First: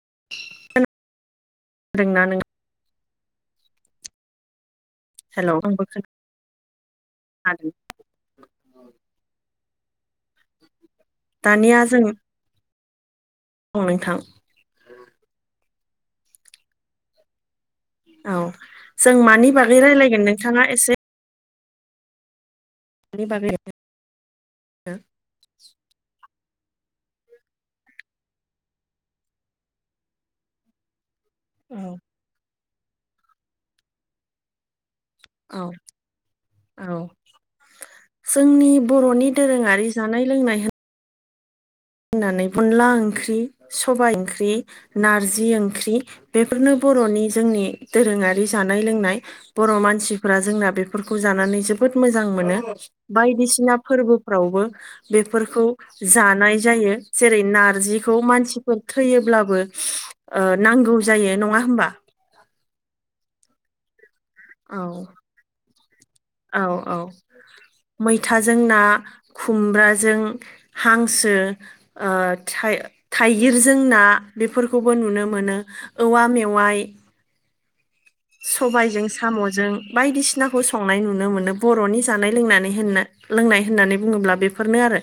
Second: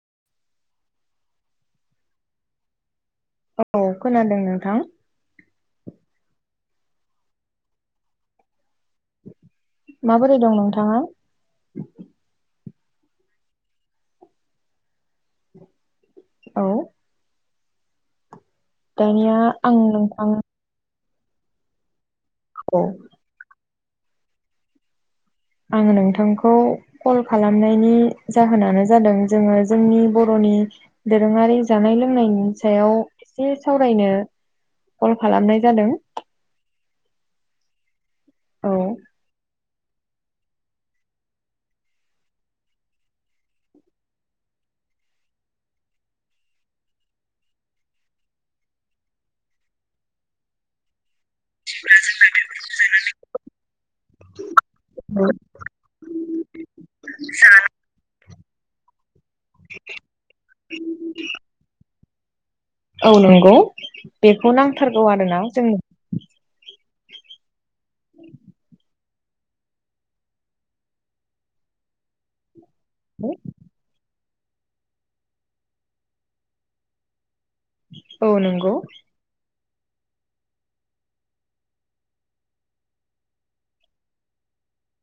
[unintelligible] औ खोनादों नोंथां। हेल' आंबो खोनादों। माबोरै दं नोंथाङा? दानिया जों औ नोंथां। औ। औ जों दानिया मानि आं बागै रायज्लायगोन नोंथांखौ नोंथाङा एसे मानि बागै? आङो नोंथांखौ कल खालामनायनि जाहोनानो जादों जोङो जोंनि बर'नि नि दोरोङारि औ जानाय लोंनायनि सायाव एसे सावरायनो। कल खालामनाय औ जादों। औ जोंनि औ बर'नि दोरोङारि जानाय लोंनाय होनानै अनला ओंख्रि सबाइ ओंख्रि, नारजि ओंख्रि, बेफोरनो बर'नि जोंनि दोरोङारि जानाय लोंनाय बर' मानसिफ्रा जोंना बेफोरखौ जानानै जोबोद जोबोद मोजां मोनो बायदिसिना फोरबोफ्रावबो बेफोरखौ जानाय जायो जेरै नारजिखौ मानसिफोर थैयोब्लाबो नांगौ जायो नङा। होमबा। औ नंगौ बेखौ औ नांथारगौ आरोना जोंनो औ औ। मैथाजों ना खुमब्राजों हांसो थाइगिरजों ना बेफोरखौबो नुनो मोनो औवा मेवाइ औ नंगौ सबायजों साम'जों। बायदिसिनाखौ संनाय नुनो मोनो बर'नि जानाय लोंनानै लोंनाय होननानै बुङोब्ला बेफोरनो। आरो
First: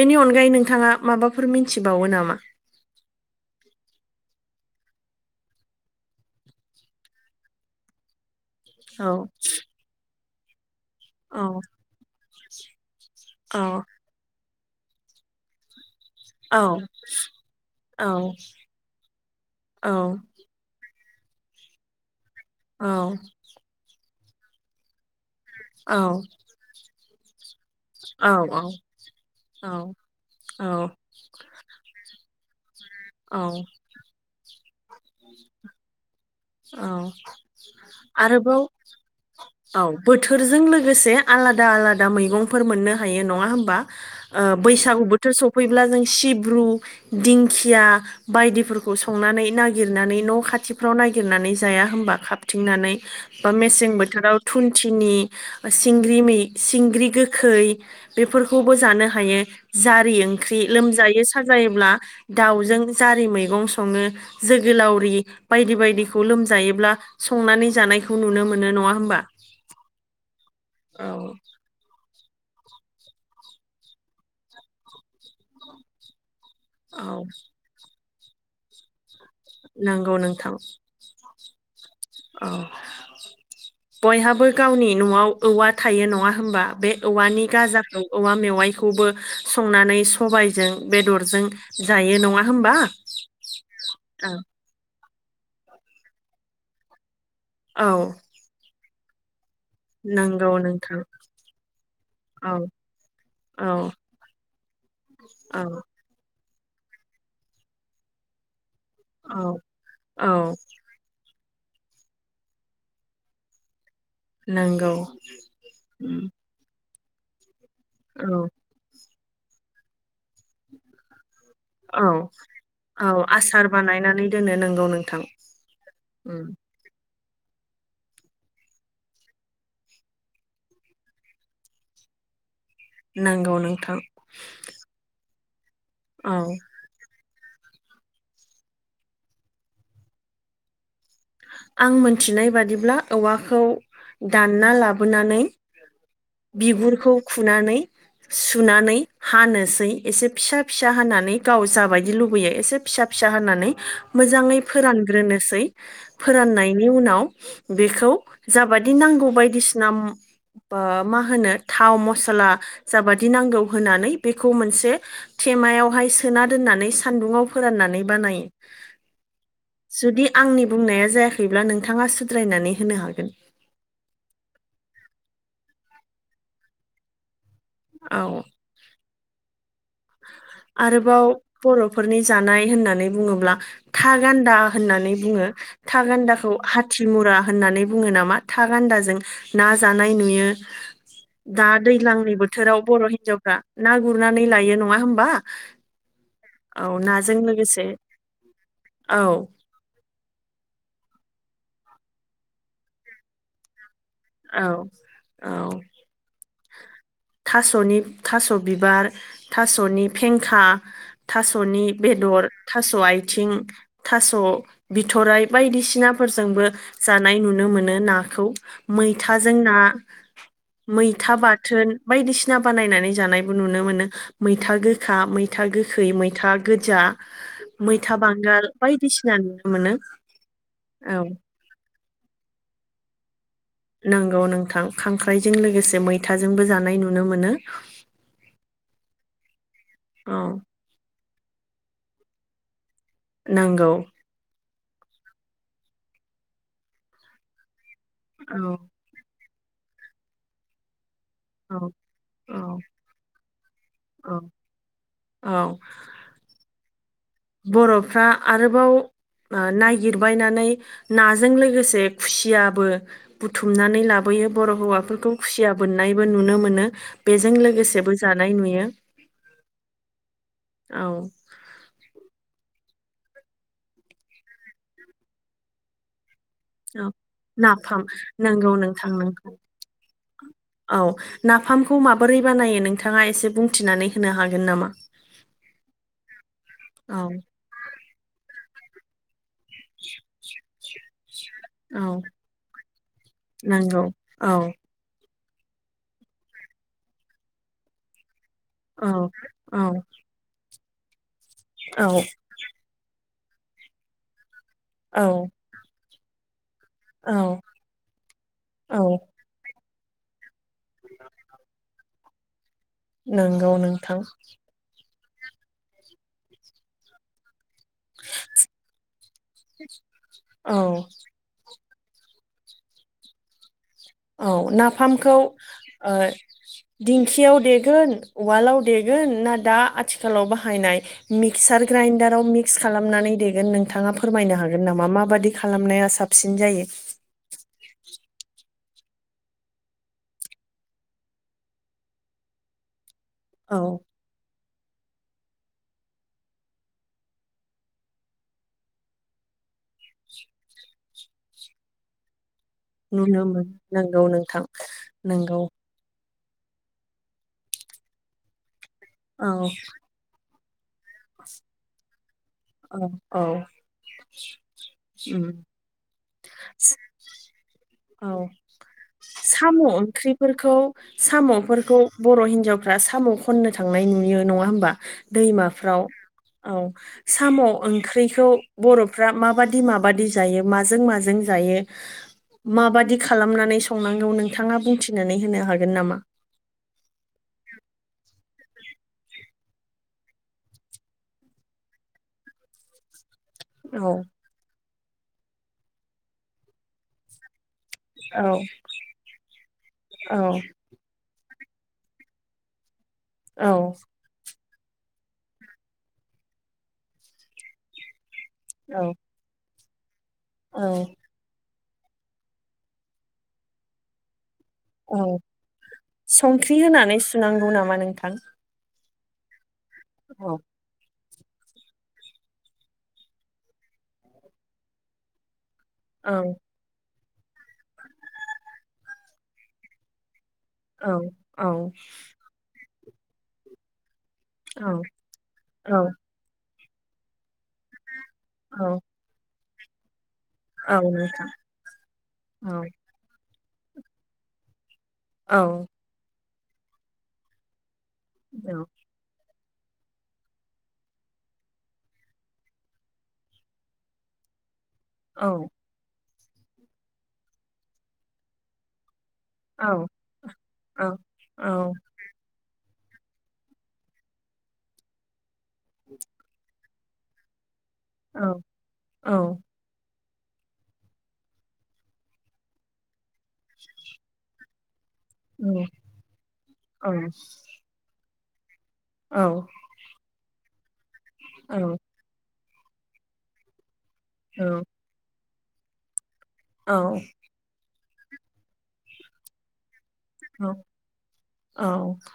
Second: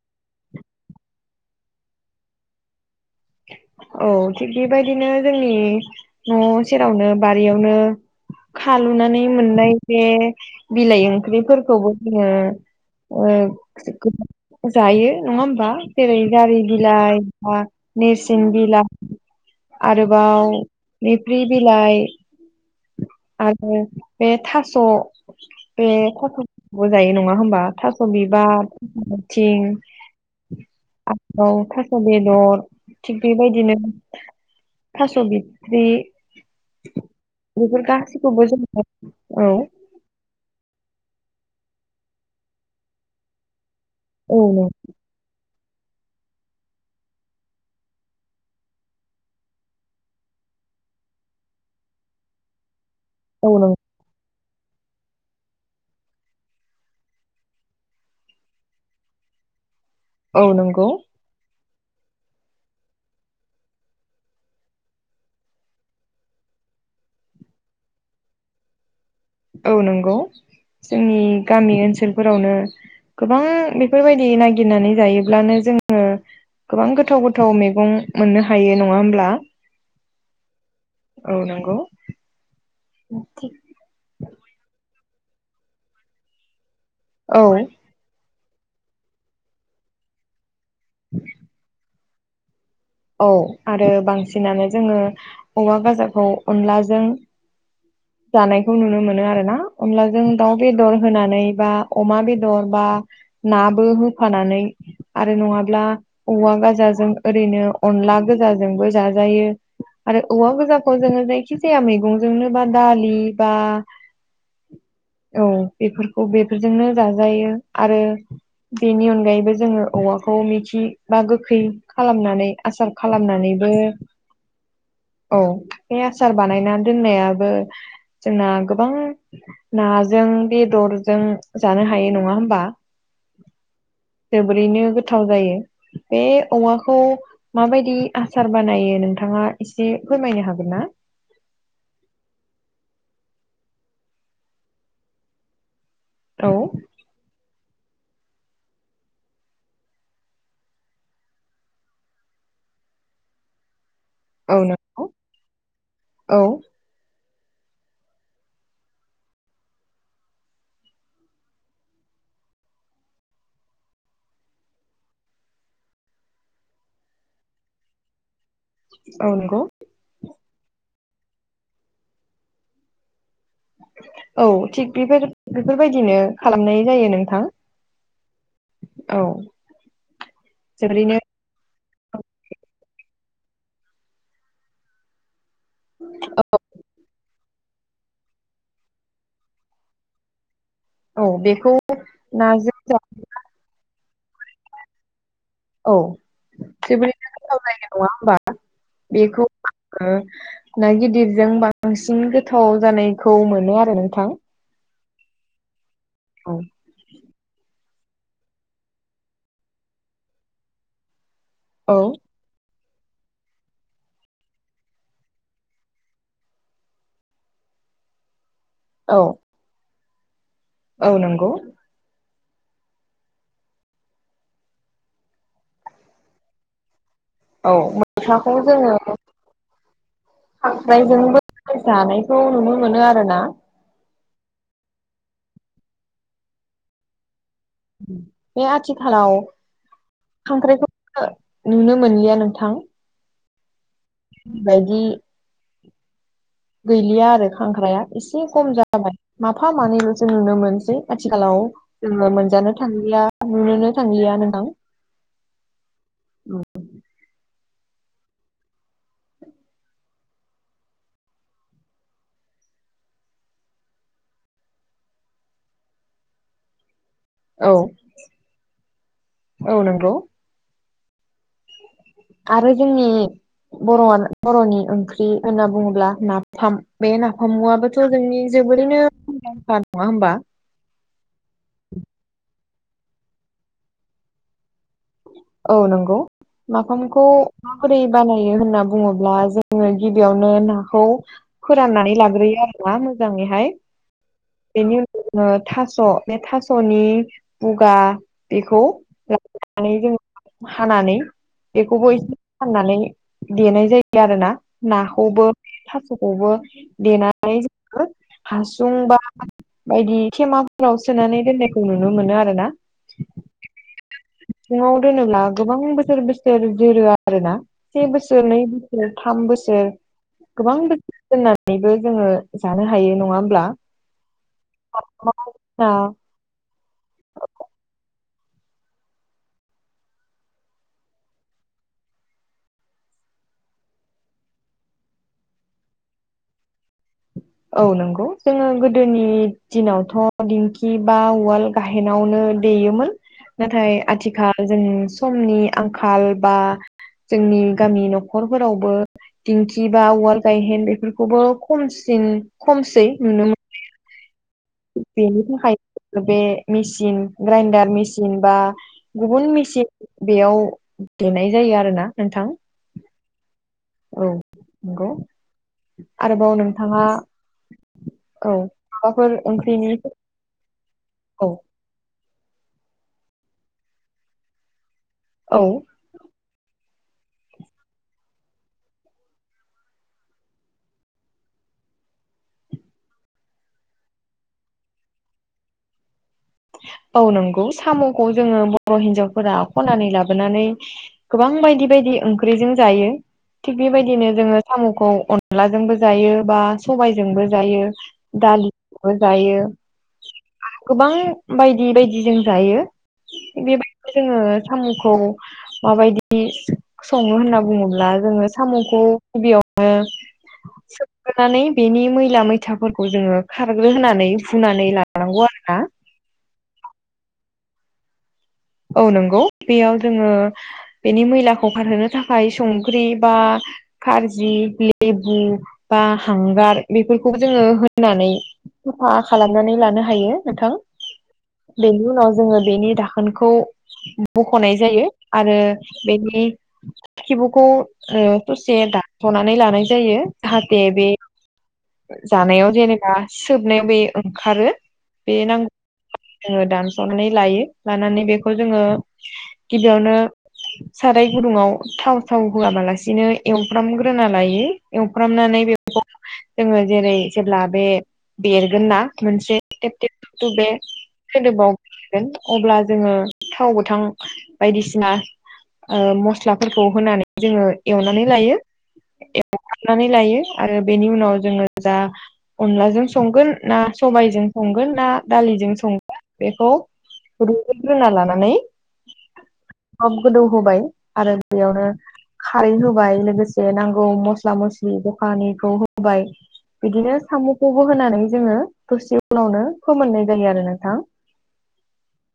बेनि अनगायै नोंथाङा माबाफोर मिथिबावो नामा? [inaudible] औ थिग बेबायदिनो जोंनि न' सेरावनो बारियावनो औ खालुनानै मोननाय बे बिलाइ औ ओंख्रिफोरखौबो जोङो ओ औ जायो नङा होमबा जेरै जारि औ बिलाइ बा औ नेरसिं बिलाइ औ आरोबाव मेफ्रि बिलाइ औ। आरो बे थास' बे औ थास'बो जायो नङा होमबा? थास' औ बिबार, थास' आथिं औ औ आरोबाव थास' बेदर थिग बेबायदिनो थास' बिथरि। औ आरोबाव औ बोथोरजों लो गोसे आलादा आलादा मैगंफोर मोननो हायो नङा होनबा? औ नंगौ बैसागु बोथोर सफैब्ला जों सिब्रु दिंखिया बायदिफोरखौ संनानै ना गिरनानै न' खाथिफ्राव नागिरनानै जाया होनबा खाथिंनानै बा औ नंगौ मेसें बोथोराव थुन्थिनि सिंग्रि सिंग्रि गोखै बेफोरखौबो जानो हायो। जारि औ ओंख्रि नंगौ लोमजायो साजायोब्ला दाउजों जारि मैगं सङो। जोगोलावरि बायदि बायदिखौ लोमजायोब्ला संनानै जानायखौ नुनो मोनो नङा होमबा? औ नंगौ जोंनि औ गामि ओन सोलफोरावनो गोबां बेफोरबायदि नागिरनानै जायोब्लानो जोङो गोबां औ गोथाव गोथाव मैगं मोननो हायो नङा होमब्ला? नंगौ नोंथां। औ नंगौ। औ बयहाबो गावनि न'आव औवा थायो नङा होनबा? बे औ औवानि गाजाखौ औवा मेवाइखौबो संनानै सबायजों बेदरजों जायो नङा होमबा? औ आरो औ बांसिनानो जोङो औवा गाजाखौ अनलाजों औ। जानायखौ नुनो मोनो आरो ना। अब्ला जों नंगौ दाउ बेदर नोंथां होनानै बा अमा औ बेदर बा नाबो औ होफानानै आरो औ नङाब्ला औवा गाजाजों ओरैनो अनला गोजा जोंबो जाजायो औ आरो औवा औ गाजाखौ जोङो जाय खिजाया मैगंजोंनो बा दालि बा नंगौ औ बेफोरखौ बेफोरजोंनो जाजायो आरो औ बेनि अनगायैबो जोङो औवा खौ मिथि बा गोखै औ खालामनानै औ आसार खालामनानैबो बानायनानै दोनो नंगौ नोंथां औ आसार उम बानायना दोनायाबो जोंना गोबां नाजों बेदरजों जानो हायो नङा होनबा, नंगौ नोंथां जोबोरैनो गोथाव जायो। बे औ औवाखौ माबायदि आसार बानायो नोंथाङा एसे फोरमायनो हागोन ना? आं मोनथिनाय बादिब्ला औवाखौ दानना लाबोनानै औ बिगुरखौ खुनानै सुनानै हानोसै एसे फिसा फिसा हानानै गाव जाबायदि लुबैयो एसे फिसा फिसा हानानै औ मोजाङै नंगौ फोरानग्रोनोसै, औ फोराननायनि उनाव बेखौ जाबादि नांगौ बायदिसिना ओ मा होनो थाव मसला जाबादि नांगौ होनानै बेखौ मोनसे थेमायावहाय सोना दोन्नानै सान्दुुङाव फोराननानै बानायो। औ नंगौ। जुदि आंनि बुंनाया जायाखैब्ला नोंथाङा सुद्रायनानै होनो हागोन। औ थिग बेफोर बेफोरबायदिनो खालामनाय जायो नोंथां। औ। औ। जोबोरैनो आरोबाव बर' फोरनि जानाय होननानै बुङोब्ला था गान्दा होननानै बुङो। थागान्दाखौ हाथिमुरा होननानै बुङो नामा? थागान्दाजों ना जानाय नुयो। औ दा बेखौ दैज्लांनि नाजों बोथोराव जा बर' हिनजावफ्रा ना गुरनानै लायो न नङा होनबा? औ औ जोबोरैनो नाजों गोथाव जायो लोगोसे नङा होमबा औ बेखौ ना गिदिरजों बांसिन गोथाव जानायखौ मोनो आरो। नोंथां औ औ। औ। थास'नि थास' बिबार थास'नि फेंखा थास'नि औ बेदर, थास' आथिं, थास' बिथराइ बायदिसिनाफोरजोंबो जानाय नुनो मोन मोनो नाखौ, औ मैथाजों ना औ मैथा नंगौ बाथोन, बायदिसिना बानायनानै जानायबो नुनो मोनो मैथा गोखा, मैथा गोखै, मैथा गोजा। औ मैथा मैथाखौ बांगाल जोङो बायदिसिना नुनो मोनो औ। खांख्राइजोंबो जानायखौ नुनो मोनो आरो ना? नंगौ नोंथां खांख्राइजों लोगोसे मैथाजोंबो जानाय नुनो मोनो। बे आथिखालाव औ। खांख्राइखौ नुनो मोनलिया नोंथां। नोंगौ। बायदि गैलिया आरो खांख्राया एसे खम औ जाबाय माफा मानैलसो नुनो मोनसै। आथिखालाव औ जोङो औ मोनजानो थांलिया नुनोनो थांलिया औ नोंथां [inaudible] बर'फ्रा आरोबाव नायागिरबायनानै नाजों लोगोसे खुसियाबो बुथुमनानै लाबोयो। बर' हौवाफोरखौ खुसिया बोननायबो नुनो मोनो। बेजों औ लोगोसेबो जानाय नुयो औ नंगौ औ। आरो जोंनि बर'आ बर'नि ओंख्रि होनना बुङोब्ला ना फाम औ बे नाफाम नाफामुआाबबोथ' जोंनि नंगौ जोबोरैनो नोंथां नोंगौ खुंदांखा नङा होमबा? औ नाफामखौ माबोरै बानायो नोंथाङा एसे बुंथिनानै होनो हागोन नामा? औ नंगौ औ माफामखौ माबोरै बानायो होनना बुङोब्ला जों जोङो गिबियावनो नाखौ फोराननानै औ लाग्रोयो आरोना मोजाङैहाय नंगौ औ बेनि उनाव जोङो थास' बे थास'नि बुगा बेखौ औ औ लानानै जों हानानै बेखौबो औ एसे हनानै देनाय जायो आरोना। नाखौबो औ थास'खौबो देनानै औ जोङो हासुं औ बा बायदि थेमा। फाव सोनानै दोननायखौ नुनो मोनो आरो ना। नोंगौ नोंथां। रोनोब्ला गोबां बोसोर बोसोर जोरो आरोना। से बोसोर नै बोसोर थाम बोसोर गोबां औ बोसोर दोनना नैबो जोङो जानो हायो नङा होमब्ला? औ ।नाफामखौ ओ दिंखियाव देगोन उवालाव देगोन ना दा आथिखालाव बाहायनाय मिक्सार ग्रे इडाराव मिक्स खालामनानै देगोन नोंथाङा फोरमायनो हागोन नामा मााबादि खालामनाया साबसिन जायो? औ नंगौ जोङो गोदोनि दिनावथ' दिंखि बा उवाल गाहेनावनो देयोमोन। नाथाय औ आथिखाल जों समनि आंखाल बा जोंनि गामि न'खरफोरावबो दिंखि बा औवाल गायहेन बेफोरखौबो खमसिन नुनो मोनो नंगौ नोंथां बेनि नोंगौ। थाखाय बे मेचिन ग्राइडार मेचिन बा औ गुबुन मेचिन बेयाव गेनाय जायो आरो ना नोंथां औ औ औ नंगौ उम आरोबाव नोंथाङा औ माबाफोर साम' ओंख्रिनि ओंख्रिफोरखौ औ साम'फोरखौ बर' हिनजावफ्रा साम' खननो थांनाय नुयो नङा होमबा औ दैमाफ्राव औ साम' ओंख्रिखौ बर'फ्रा माबादि माबादि जायो मा माजों माजों जायो। माबादि खालामनानै संनांगौ नोंथाङा बुंथिनानै होनो हागोन नामा? औ नंगौ साम'खौ जोङो बर' हिनजावफोरा ख'नानै लाबोनानै गोबां बायदि बायदि ओंख्रिजों जायो। थिग औ बेबायदिनो जोङो साम'खौ अनलाजोंबो जायो बा सबायजोंबो जायो। औ दालिबो जायो औ गोबां। बायदि बायदि जों जायो औ बेबायदिनो जोङो। साम'खौ माबायदि सङो होनना बुङोब्ला जोङो साम'खौ औ गिबियाव औ सोमनानै बेनि मैला मैथाफोरखौ जोङो खारग्रो होनोनानै सनानानैला औ आरो ना। संख्रि होनानै सुनांगौ नामा नोंथां औ नंगौ बेयाव जोङो। औ बेनि मैलाखौ खारहोनो थाखाय संख्रि बा खाजि लेबु बा औ हांगार बेफोरखौबो जोङो होननानै साफा खालामनानै लानो हायो। नोंथां औ औ बेनि उनाव जोङो बेनि दाखोनखौ। बख'नाय औ जायो आरो औ बेनि खिबुखौ ससे औ दानस'नानै लानाय जायो। जाहाथे औ बे नोंथां जानायाव औ जेनेबा सोबनायाव बे ओंखारो। बे औ नांगौ जोङो दानस'नानै लायो लानानै बेखौ औ जोङो। गिबियावनो साराय गुदुंङाव थाव थाव होआबालासिनो एवफ्रामग्रोना लायो। औ एवफ्रामनानै बेफोरखौ जोङो जेरै जेब्ला बे दरगोन ना। मोनसे औ बे औ औ सोदोबाव अब्ला जोङो थाव गोथां बायदिसिना मस्लाफोरखौ होनानै जोङो। एवनानै लायो औ एवनानै लायो। आरो बेनि उनाव जोङो जा अनलाजों संगोन ना सबायाइजों संगोन ना दालिजों औ संगोन बेखौ रुग्रोना लानानै। सब गोदौ होबाय आरो बेयावनो खारै होबाय लोगोसे नांगौ। मसला मस्लि दखानिखौ होबाय बिदिनो साम'खौबो होनानै। जोङो दसे उनावनो फोमोननाय जायो आरो नोंथां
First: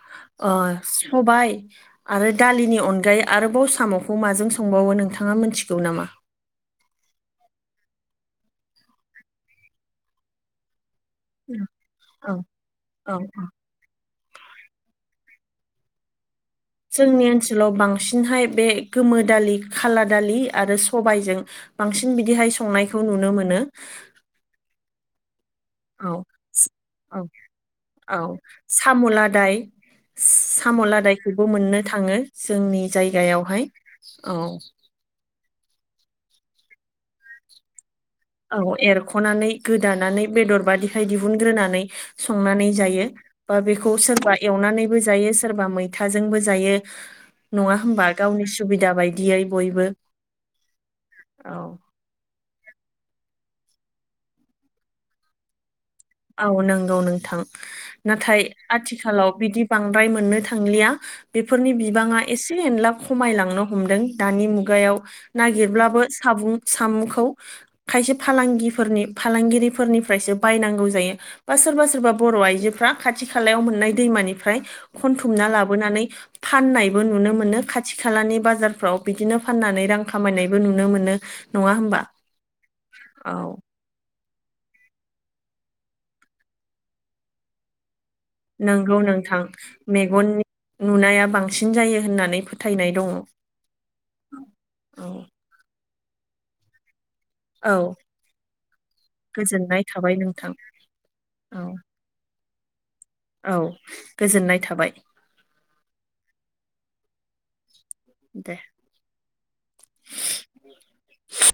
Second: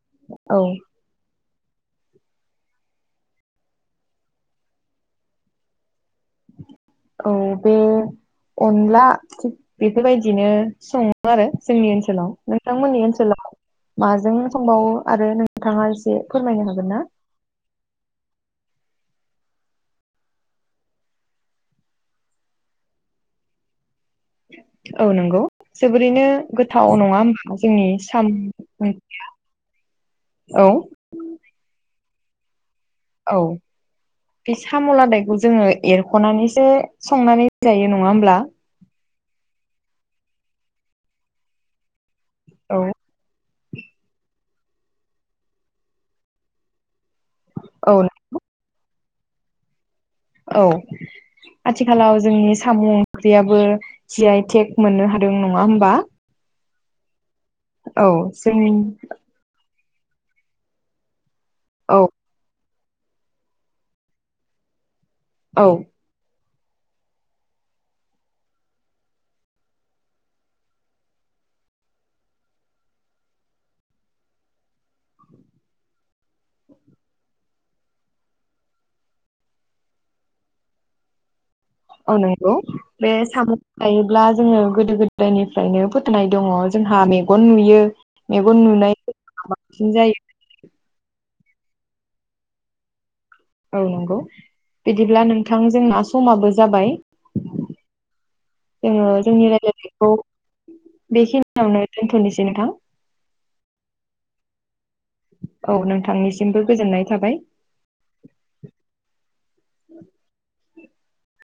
अ औ सबाय। आरो दालिनि अनगायै आरोबाव साम'खौ माजों संबावो नोंथाङा मोनथिगौ नामा? औ बे अनला बेफोरबायदिनो सङो। आरो जोंनि ओनसोलाव औ नोंथांमोननि औ ओनसोलाव माजों संबावो आरो थांा [unintelligible] यसे जोंनि ओनसोलाव बांसिन हाय बे गोमोन दालि खाला दालि आरो सबायजों बांसिन बिदिहाय संनायखौ नुनो मोनो। औ नंगौ औ जोबोरैनो गोथाव औ नङा होमब्ला जोंनि साम' औ साम' ओंख्रिया लादाय साम' लादायखौबो मोननो थाङो जोंनि औ जायगायावहाय औ बे साम' लादायखौ जोङो एरख'नानैसो संनानै जायो नङा होमब्ला। सख'नानै गोदानानै बेदर बादिखाय दिहुनग्रोनानै संनानै औ जायो। बा बेखौ सोर। नङा औ होनोमबा गावनि सुबिदा बायदियै बयबो औ औ आथिखालाव जोंनि। साम' ओंख्रियाबो जि आइ टेक मोननो हादों नङा होमबा। औ नंगौ नोंथां औ नाथाय जोंनि आथिखालाव बिदि बांद्राय मोननो थांलिया बेफोरनि औ बिबाङा एसे एनलाब खमायलांनो हमदों दानि मुगायाव औ नागिरब्लाबो सामुं। सामखौ खायसे फालांगिफोरनि फालांगिरिफोरनिफ्रायसो बायनांगौ। सोरबा बा बर' आयजोरा खाथि खालनाय दैमाफ्राय खथुमना लाबोनानै। फाननायबो नुनो मोनो खाथि खालानि बाजारफ्राव बिदिनो फाननानै रां खामायनायबो नुनो मोनो। मोनो। औ नगौ' बे औ साम' खा ब्ला जोङो गोदो गोदायनिफ्रायनो फोथनाय दङ जोंहा मेगन नुयो। मेगन नुनाय नंगौ नोंथां बांसिन जायो मेगननि नुनाया बां बांसिन जायो होननानै फोथायनाय दङ। औ नंगौ बिदिब्ला औ नोंथां जोंना समाबो जाबाय। औ। जोङो जोंनि गोजोननाय रायलायनायखौ थाबाय नोंथां औ बेखिनियावनो दोनथ'नोसै नोंथां। औ गोजोननाय थाबाय औ नोंथांनिसिमबो गोजोननाय थाबाय। दे।